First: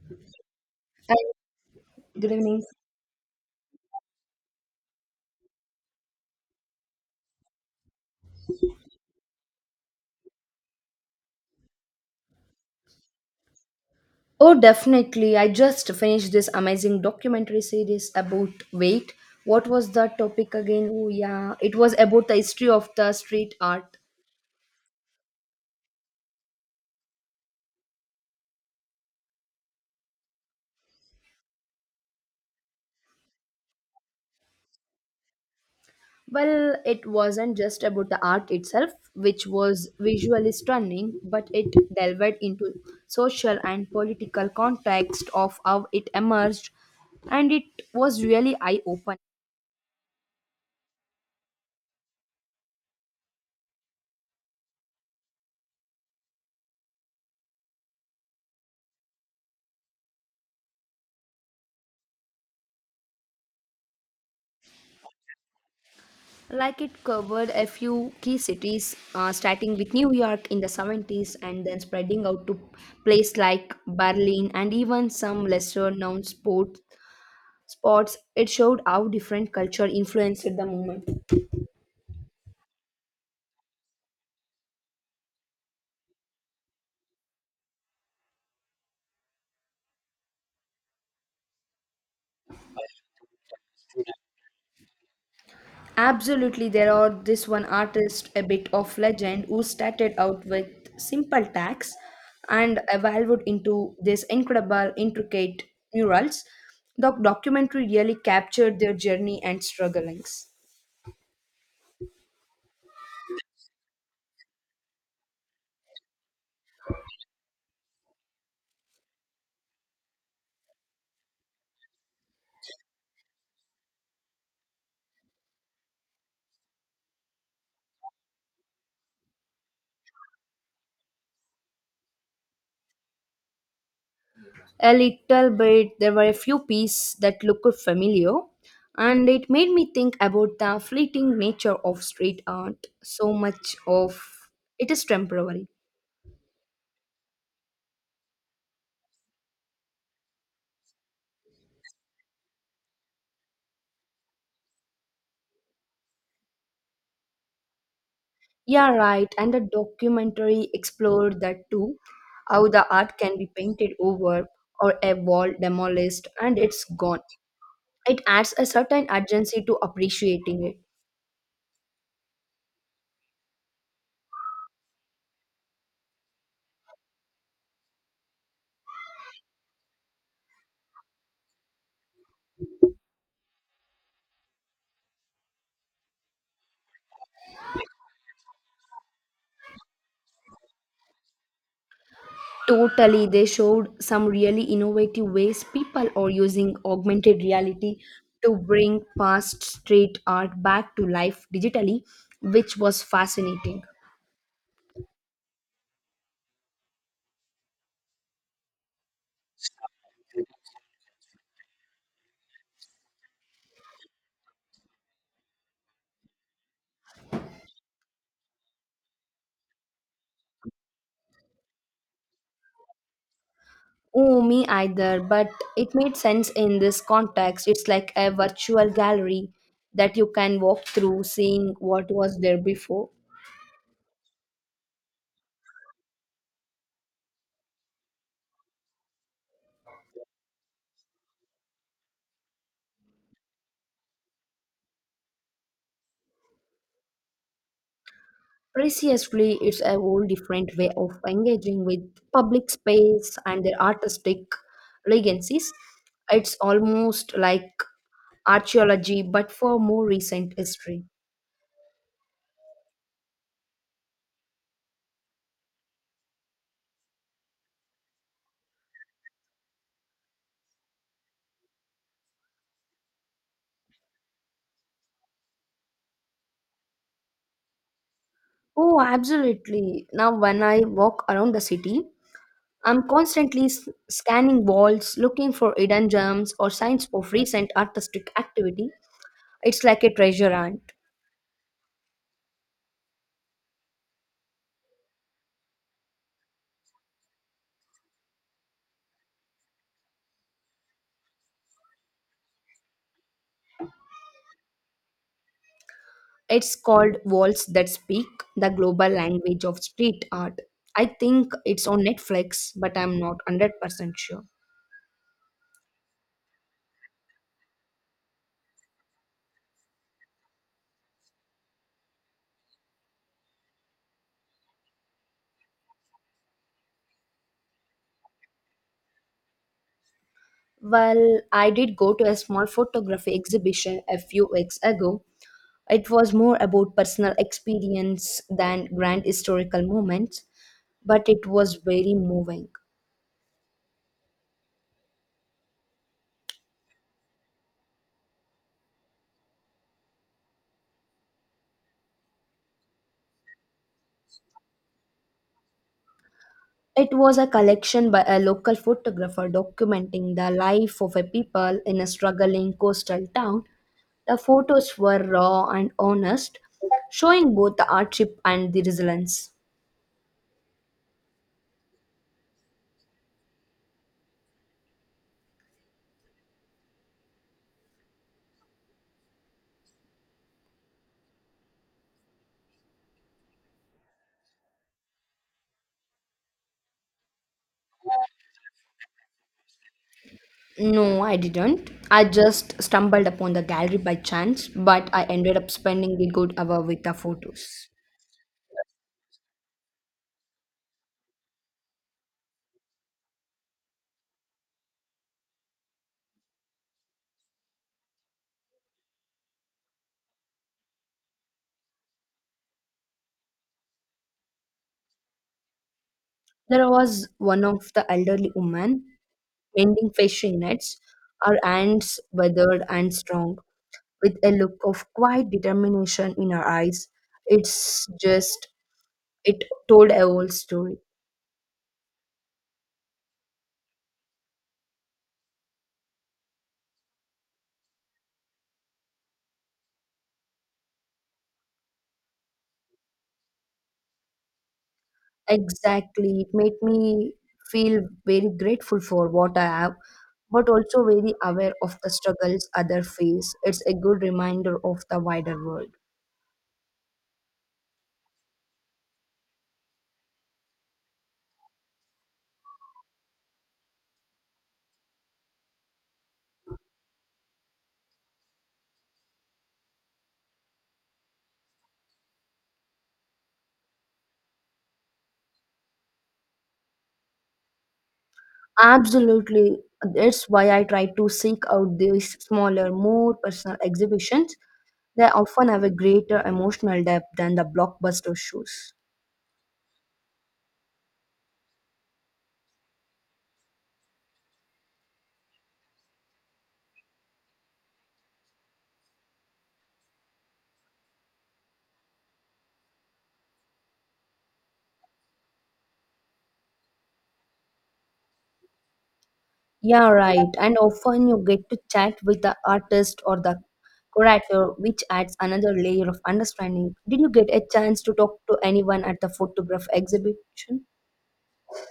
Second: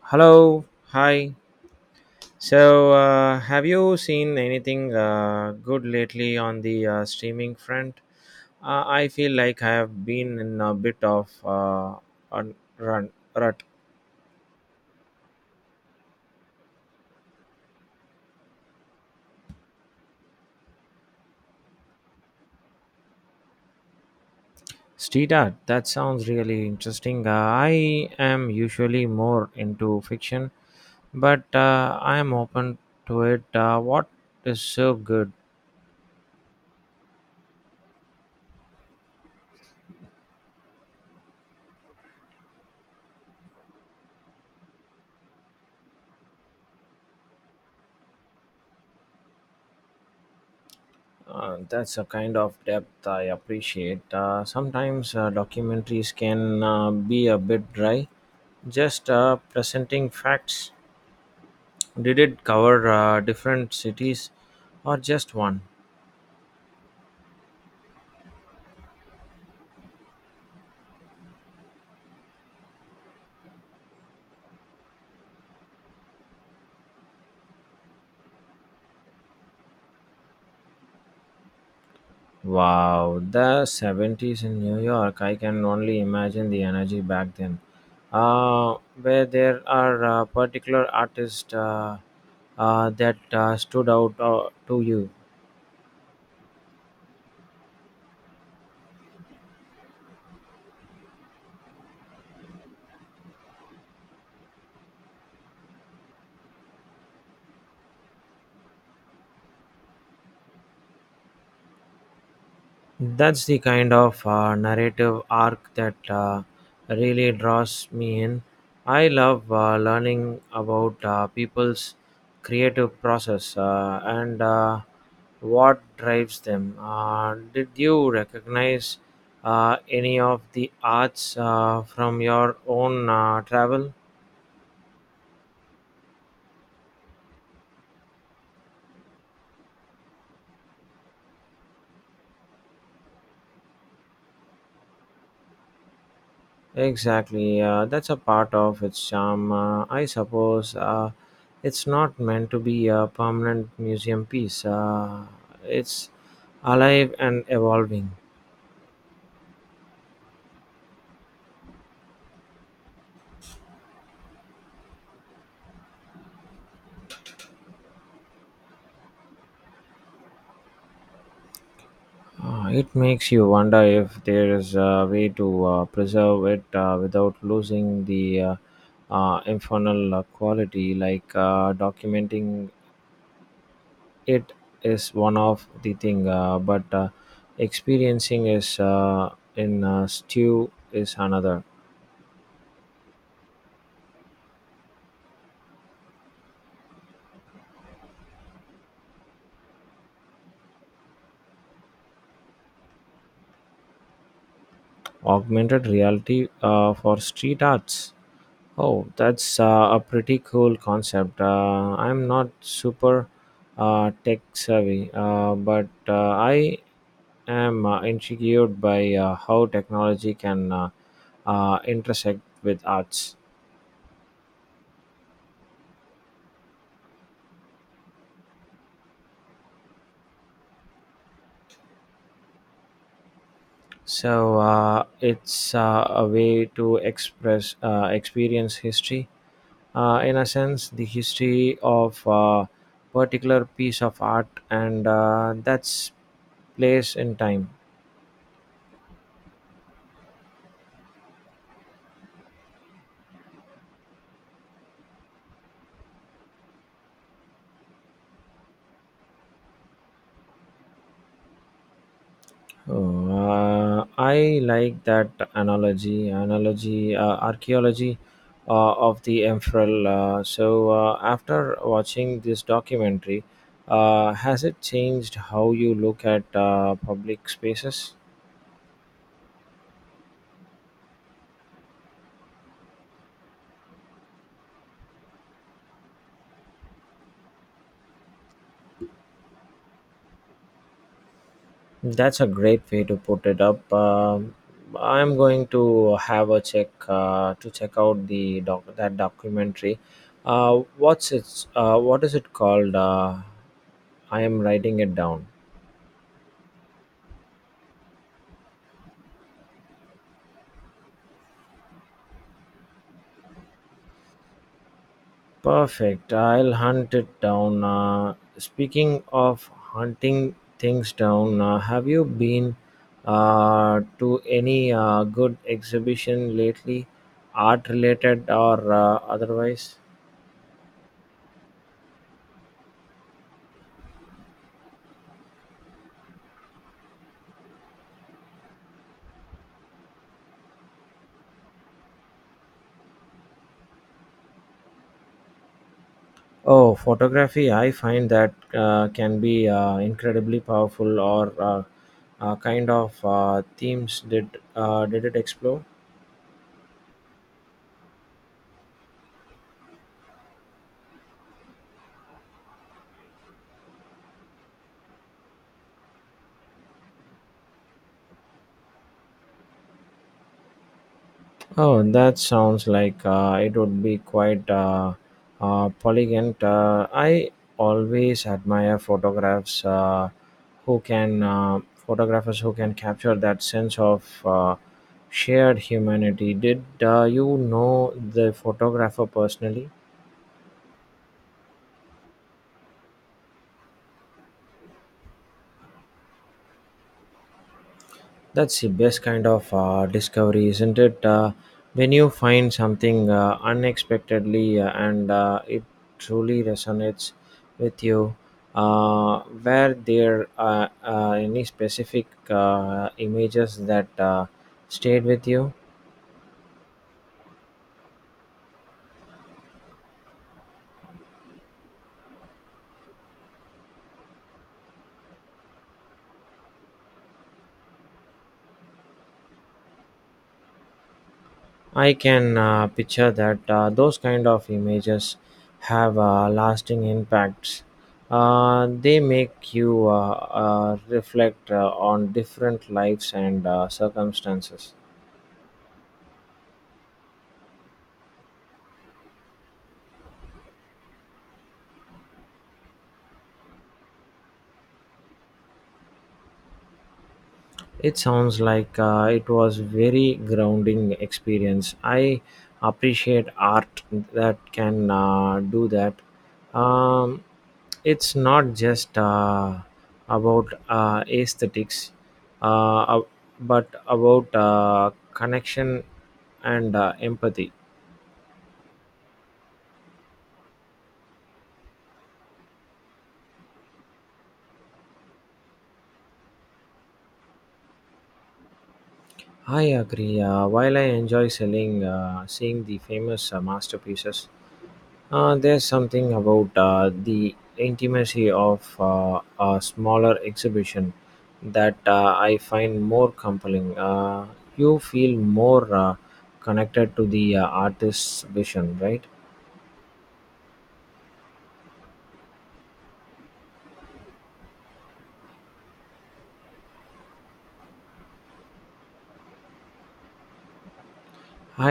Hello, Hi, hi. good evening. So, have you seen anything good lately on the streaming front? I feel like I have been in a bit of a run rut. Oh, definitely. I just finished this amazing documentary series about wait. What was the topic again? Oh, yeah. It was about the history of the street art. Street art. That sounds really interesting. I am usually more into fiction, but I am open to it. What is so good? Well, it wasn't just about the art itself, which was visually stunning, but it delved into social and political context of how it emerged, and it was really eye-opening. That's a kind of depth I appreciate. Sometimes documentaries can be a bit dry just presenting facts. Did it cover different cities or just one? Like it covered a few key cities, starting with New York in the 70s and then spreading out to places like Berlin and even some lesser known sports. Spots, it showed how different culture influenced the movement. Wow, the 70s in New York, I can only imagine the energy back then. Uh, where there are particular artists that stood out to you. Absolutely, there are this one artist, a bit of legend, who started out with simple tags and evolved into this incredible, intricate murals. The documentary really captured their journey and strugglings. That's the kind of narrative arc that really draws me in. I love learning about people's creative process and what drives them. Did you recognize any of the arts from your own travel? A little bit. There were a few pieces that looked familiar, and it made me think about the fleeting nature of street art. So much of it is temporary. Exactly, that's a part of its charm. I suppose it's not meant to be a permanent museum piece, it's alive and evolving. Yeah, right. And the documentary explored that too, how the art can be painted over or a wall demolished and it's gone. It adds a certain urgency to appreciating it. It makes you wonder if there is a way to preserve it without losing the infernal quality. Like documenting it is one of the thing, but experiencing is in stew is another. Totally, they showed some really innovative ways people are using augmented reality to bring past street art back to life digitally, which was fascinating. Augmented reality for street arts. Oh, that's a pretty cool concept. I'm not super tech savvy, but I am intrigued by how technology can intersect with arts. Oh, me either, but it made sense in this context. It's like a virtual gallery that you can walk through, seeing what was there before. So it's a way to express experience history in a sense, the history of a particular piece of art and that's place in time. Preciously, it's a whole different way of engaging with public space and their artistic legacies. It's almost like archaeology, but for more recent history. Oh, I like that analogy. Archaeology of the Emperor. So, after watching this documentary, has it changed how you look at public spaces? Oh, absolutely. Now, when I walk around the city, I'm constantly scanning walls, looking for hidden gems or signs of recent artistic activity. It's like a treasure hunt. That's a great way to put it up. I'm going to have a check to check out the documentary. What is it called? I am writing it down. It's called Walls That Speak, the global language of street art. I think it's on Netflix, but I'm not 100% sure. Perfect. I'll hunt it down. Speaking of hunting things down, have you been to any good exhibition lately, art related or otherwise? Well, I did go to a small photography exhibition a few weeks ago. It was more about personal experience than grand historical moments, but it was very moving. Oh, photography, I find that can be incredibly powerful or kind of themes did it explore? It was a collection by a local photographer documenting the life of a people in a struggling coastal town. The photos were raw and honest, showing both the hardship and the resilience. Oh, that sounds like it would be quite polygon. I always admire photographs who can photographers who can capture that sense of shared humanity. Did you know the photographer personally? No, I didn't. I just stumbled upon the gallery by chance, but I ended up spending a good hour with the photos. That's the best kind of discovery, isn't it? When you find something unexpectedly and it truly resonates with you, were there any specific images that stayed with you? There was one of the elderly woman mending fishing nets, her hands weathered and strong, with a look of quiet determination in her eyes. It's just, it told a whole story. I can picture that those kind of images have lasting impacts. They make you reflect on different lives and circumstances. Exactly. It made me feel very grateful for what I have, but also very aware of the struggles others face. It's a good reminder of the wider world. It sounds like it was very grounding experience. I appreciate art that can do that. Um, it's not just about aesthetics, uh, ab- but about connection and empathy. Absolutely. That's why I try to seek out these smaller, more personal exhibitions. They often have a greater emotional depth than the blockbuster shows. I agree. While I enjoy seeing the famous masterpieces, there's something about the intimacy of a smaller exhibition that I find more compelling. You feel more connected to the artist's vision, right? Yeah, right. And often you get to chat with the artist or the curator, which adds another layer of understanding. Did you get a chance to talk to anyone at the photograph exhibition?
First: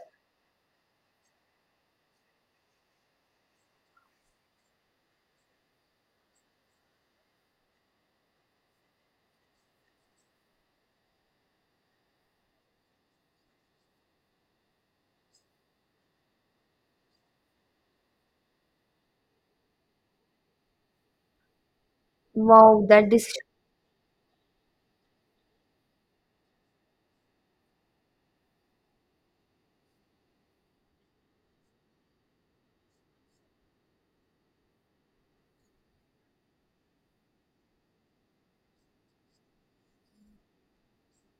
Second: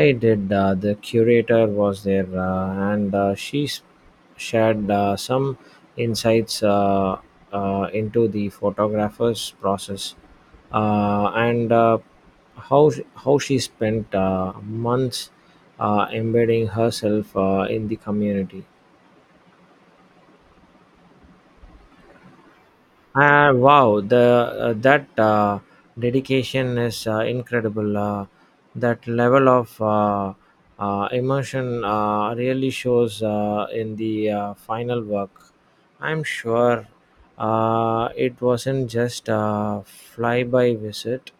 I did. The curator was there, and she shared some insights into the photographer's process and how she spent months embedding herself in the community. Wow, that is Wow, the that dedication is incredible. That level of emotion really shows in the final work. I'm sure it wasn't just a flyby visit.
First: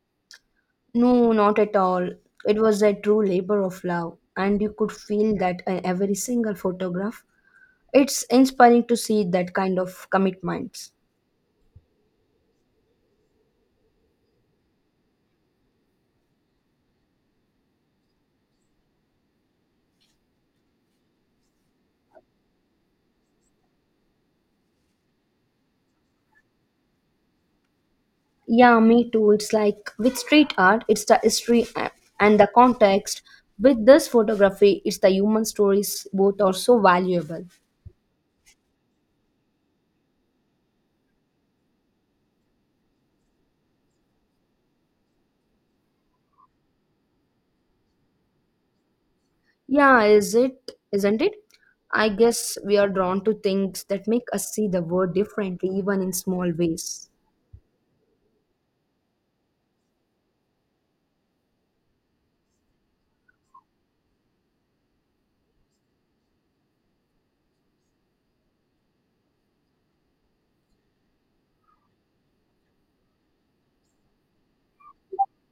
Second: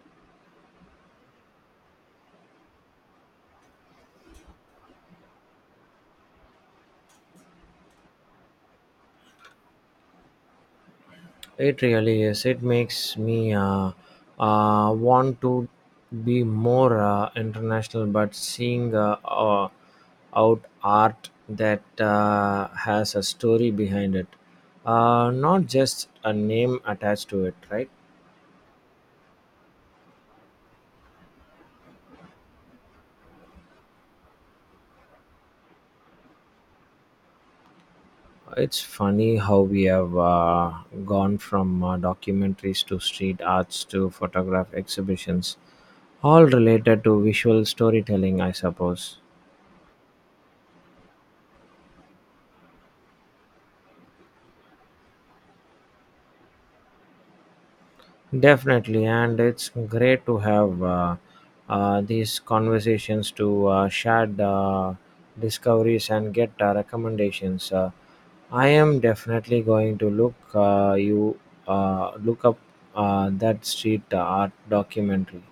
no, not at all. It was a true labor of love, and you could feel that in every single photograph. It's inspiring to see that kind of commitment. It really is. It makes me want to be more international, but seeing out art that has a story behind it, not just a name attached to it, right? Yeah, me too. It's like with street art, it's the history and the context. With this photography, it's the human stories. Both are so valuable. It's funny how we have gone from documentaries to street arts to photograph exhibitions, all related to visual storytelling, I suppose. Yeah, is it? Isn't it? I guess we are drawn to things that make us see the world differently, even in small ways. Definitely, and it's great to have these conversations to share discoveries and get recommendations. I am definitely going to look up that street art documentary.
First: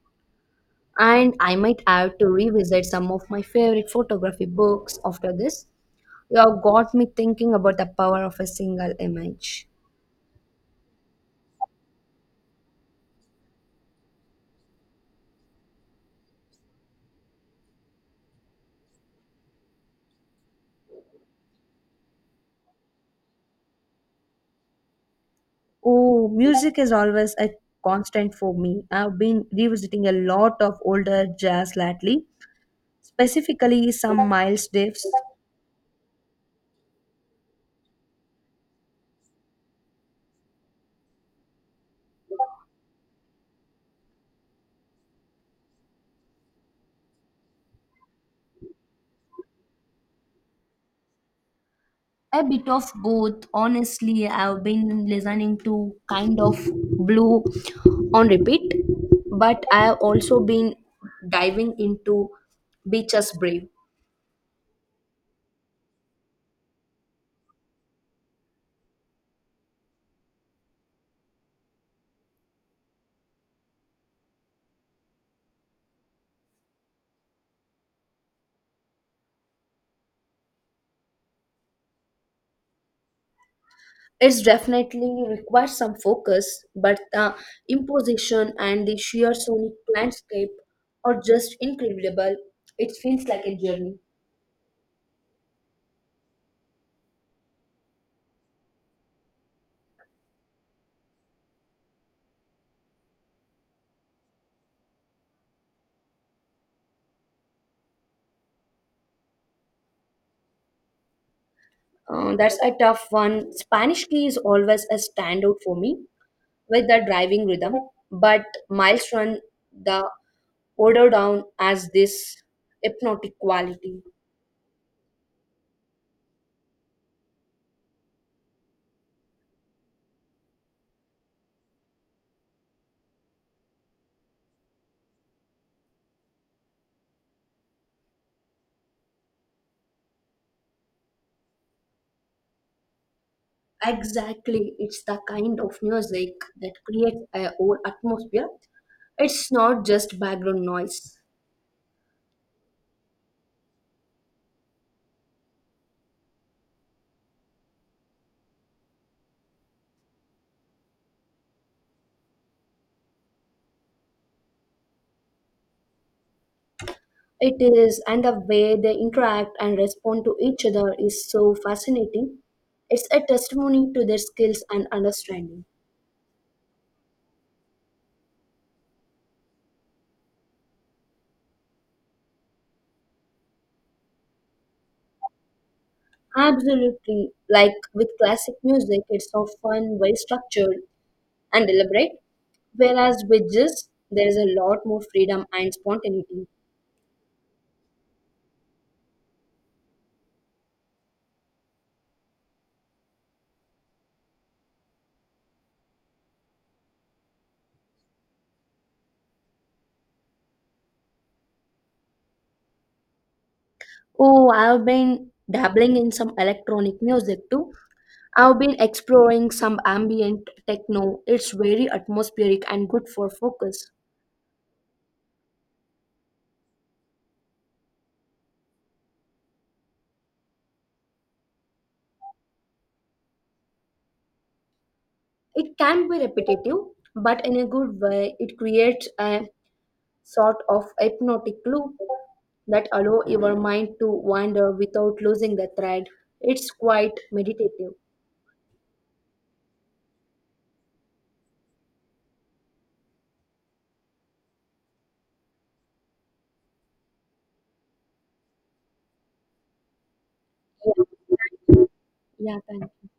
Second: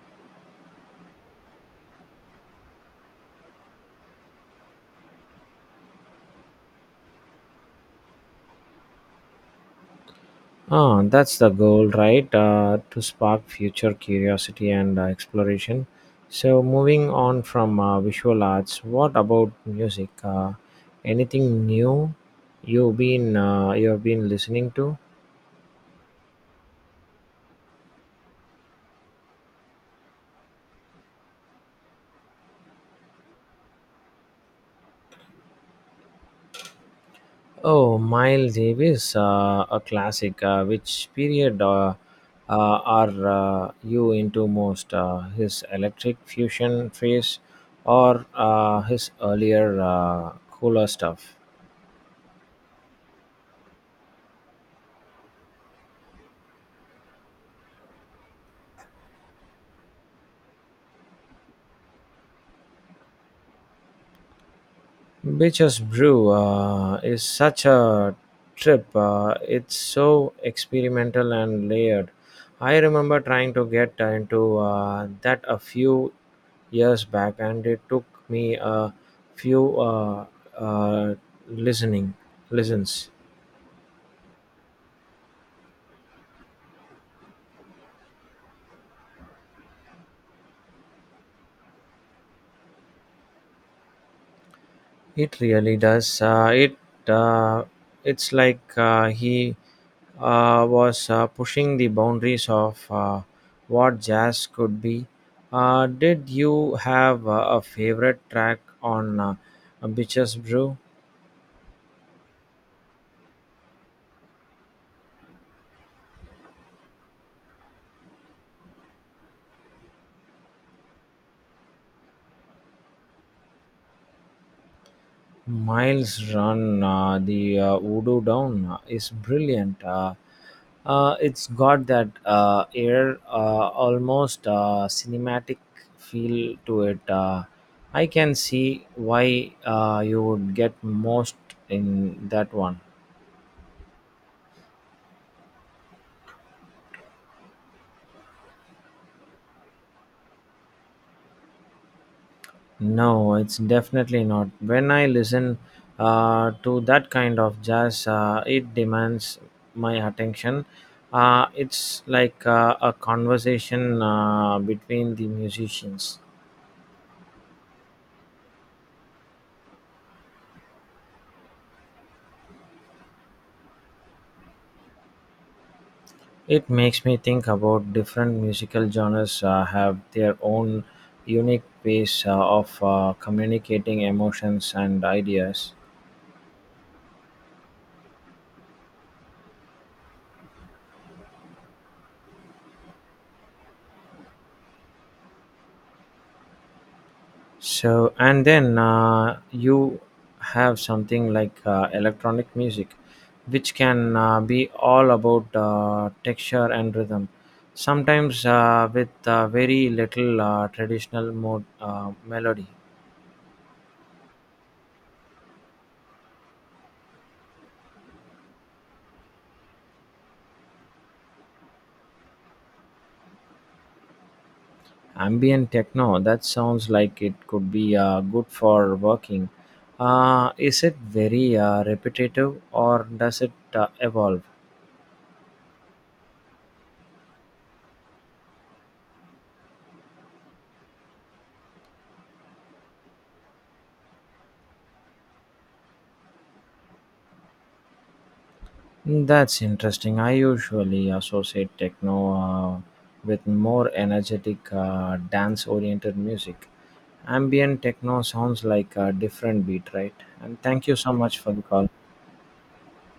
And I might have to revisit some of my favorite photography books after this. You have got me thinking about the power of a single image. Ah, that's the goal, right? To spark future curiosity and exploration. So, moving on from visual arts, what about music? Anything new you've been listening to? Oh, music is always a constant for me. I've been revisiting a lot of older jazz lately, specifically some Miles Davis. Oh, Miles Davis, a classic. Which period are you into most? His electric fusion phase, or his earlier cooler stuff? A bit of both. Honestly, I've been listening to Kind of Blue on repeat, but I've also been diving into Beaches Brave. Beaches Brew is such a trip. It's so experimental and layered. I remember trying to get into that a few years back, and it took me a few uh, listening listens. It's definitely requires some focus, but the imposition and the sheer sonic landscape are just incredible. It feels like a journey. It really does. Uh, it's like he was pushing the boundaries of what jazz could be. Did you have a favorite track on Bitches Brew? That's a tough one. Spanish Key is always a standout for me with the driving rhythm, but Miles Run, the order down as this hypnotic quality. Miles Run, the Voodoo Down is brilliant. It's got that almost cinematic feel to it. I can see why you would get most in that one. Exactly, it's the kind of music that creates a whole atmosphere. It's not just background noise. No, it's definitely not. When I listen to that kind of jazz, it demands my attention. It's like a conversation between the musicians. It is, and the way they interact and respond to each other is so fascinating. It's a testimony to their skills and understanding. It makes me think about different musical genres have their own unique ways of communicating emotions and ideas. Absolutely, like with classic music, it's often very structured and deliberate, whereas with jazz, there is a lot more freedom and spontaneity. So, and then you have something like electronic music, which can be all about texture and rhythm, sometimes with very little traditional melody. Oh, I've been dabbling in some electronic music too. I've been exploring some ambient techno. It's very atmospheric and good for focus. Ambient techno, that sounds like it could be good for working. Is it very repetitive, or does it evolve? It can be repetitive, but in a good way, it creates a sort of hypnotic loop that allow your mind to wander without losing the thread. It's quite meditative. Hmm, that's interesting. I usually associate techno uh, with more energetic dance oriented music. Ambient techno sounds like a different beat, right? And thank you so much for the call. Yeah, thank you.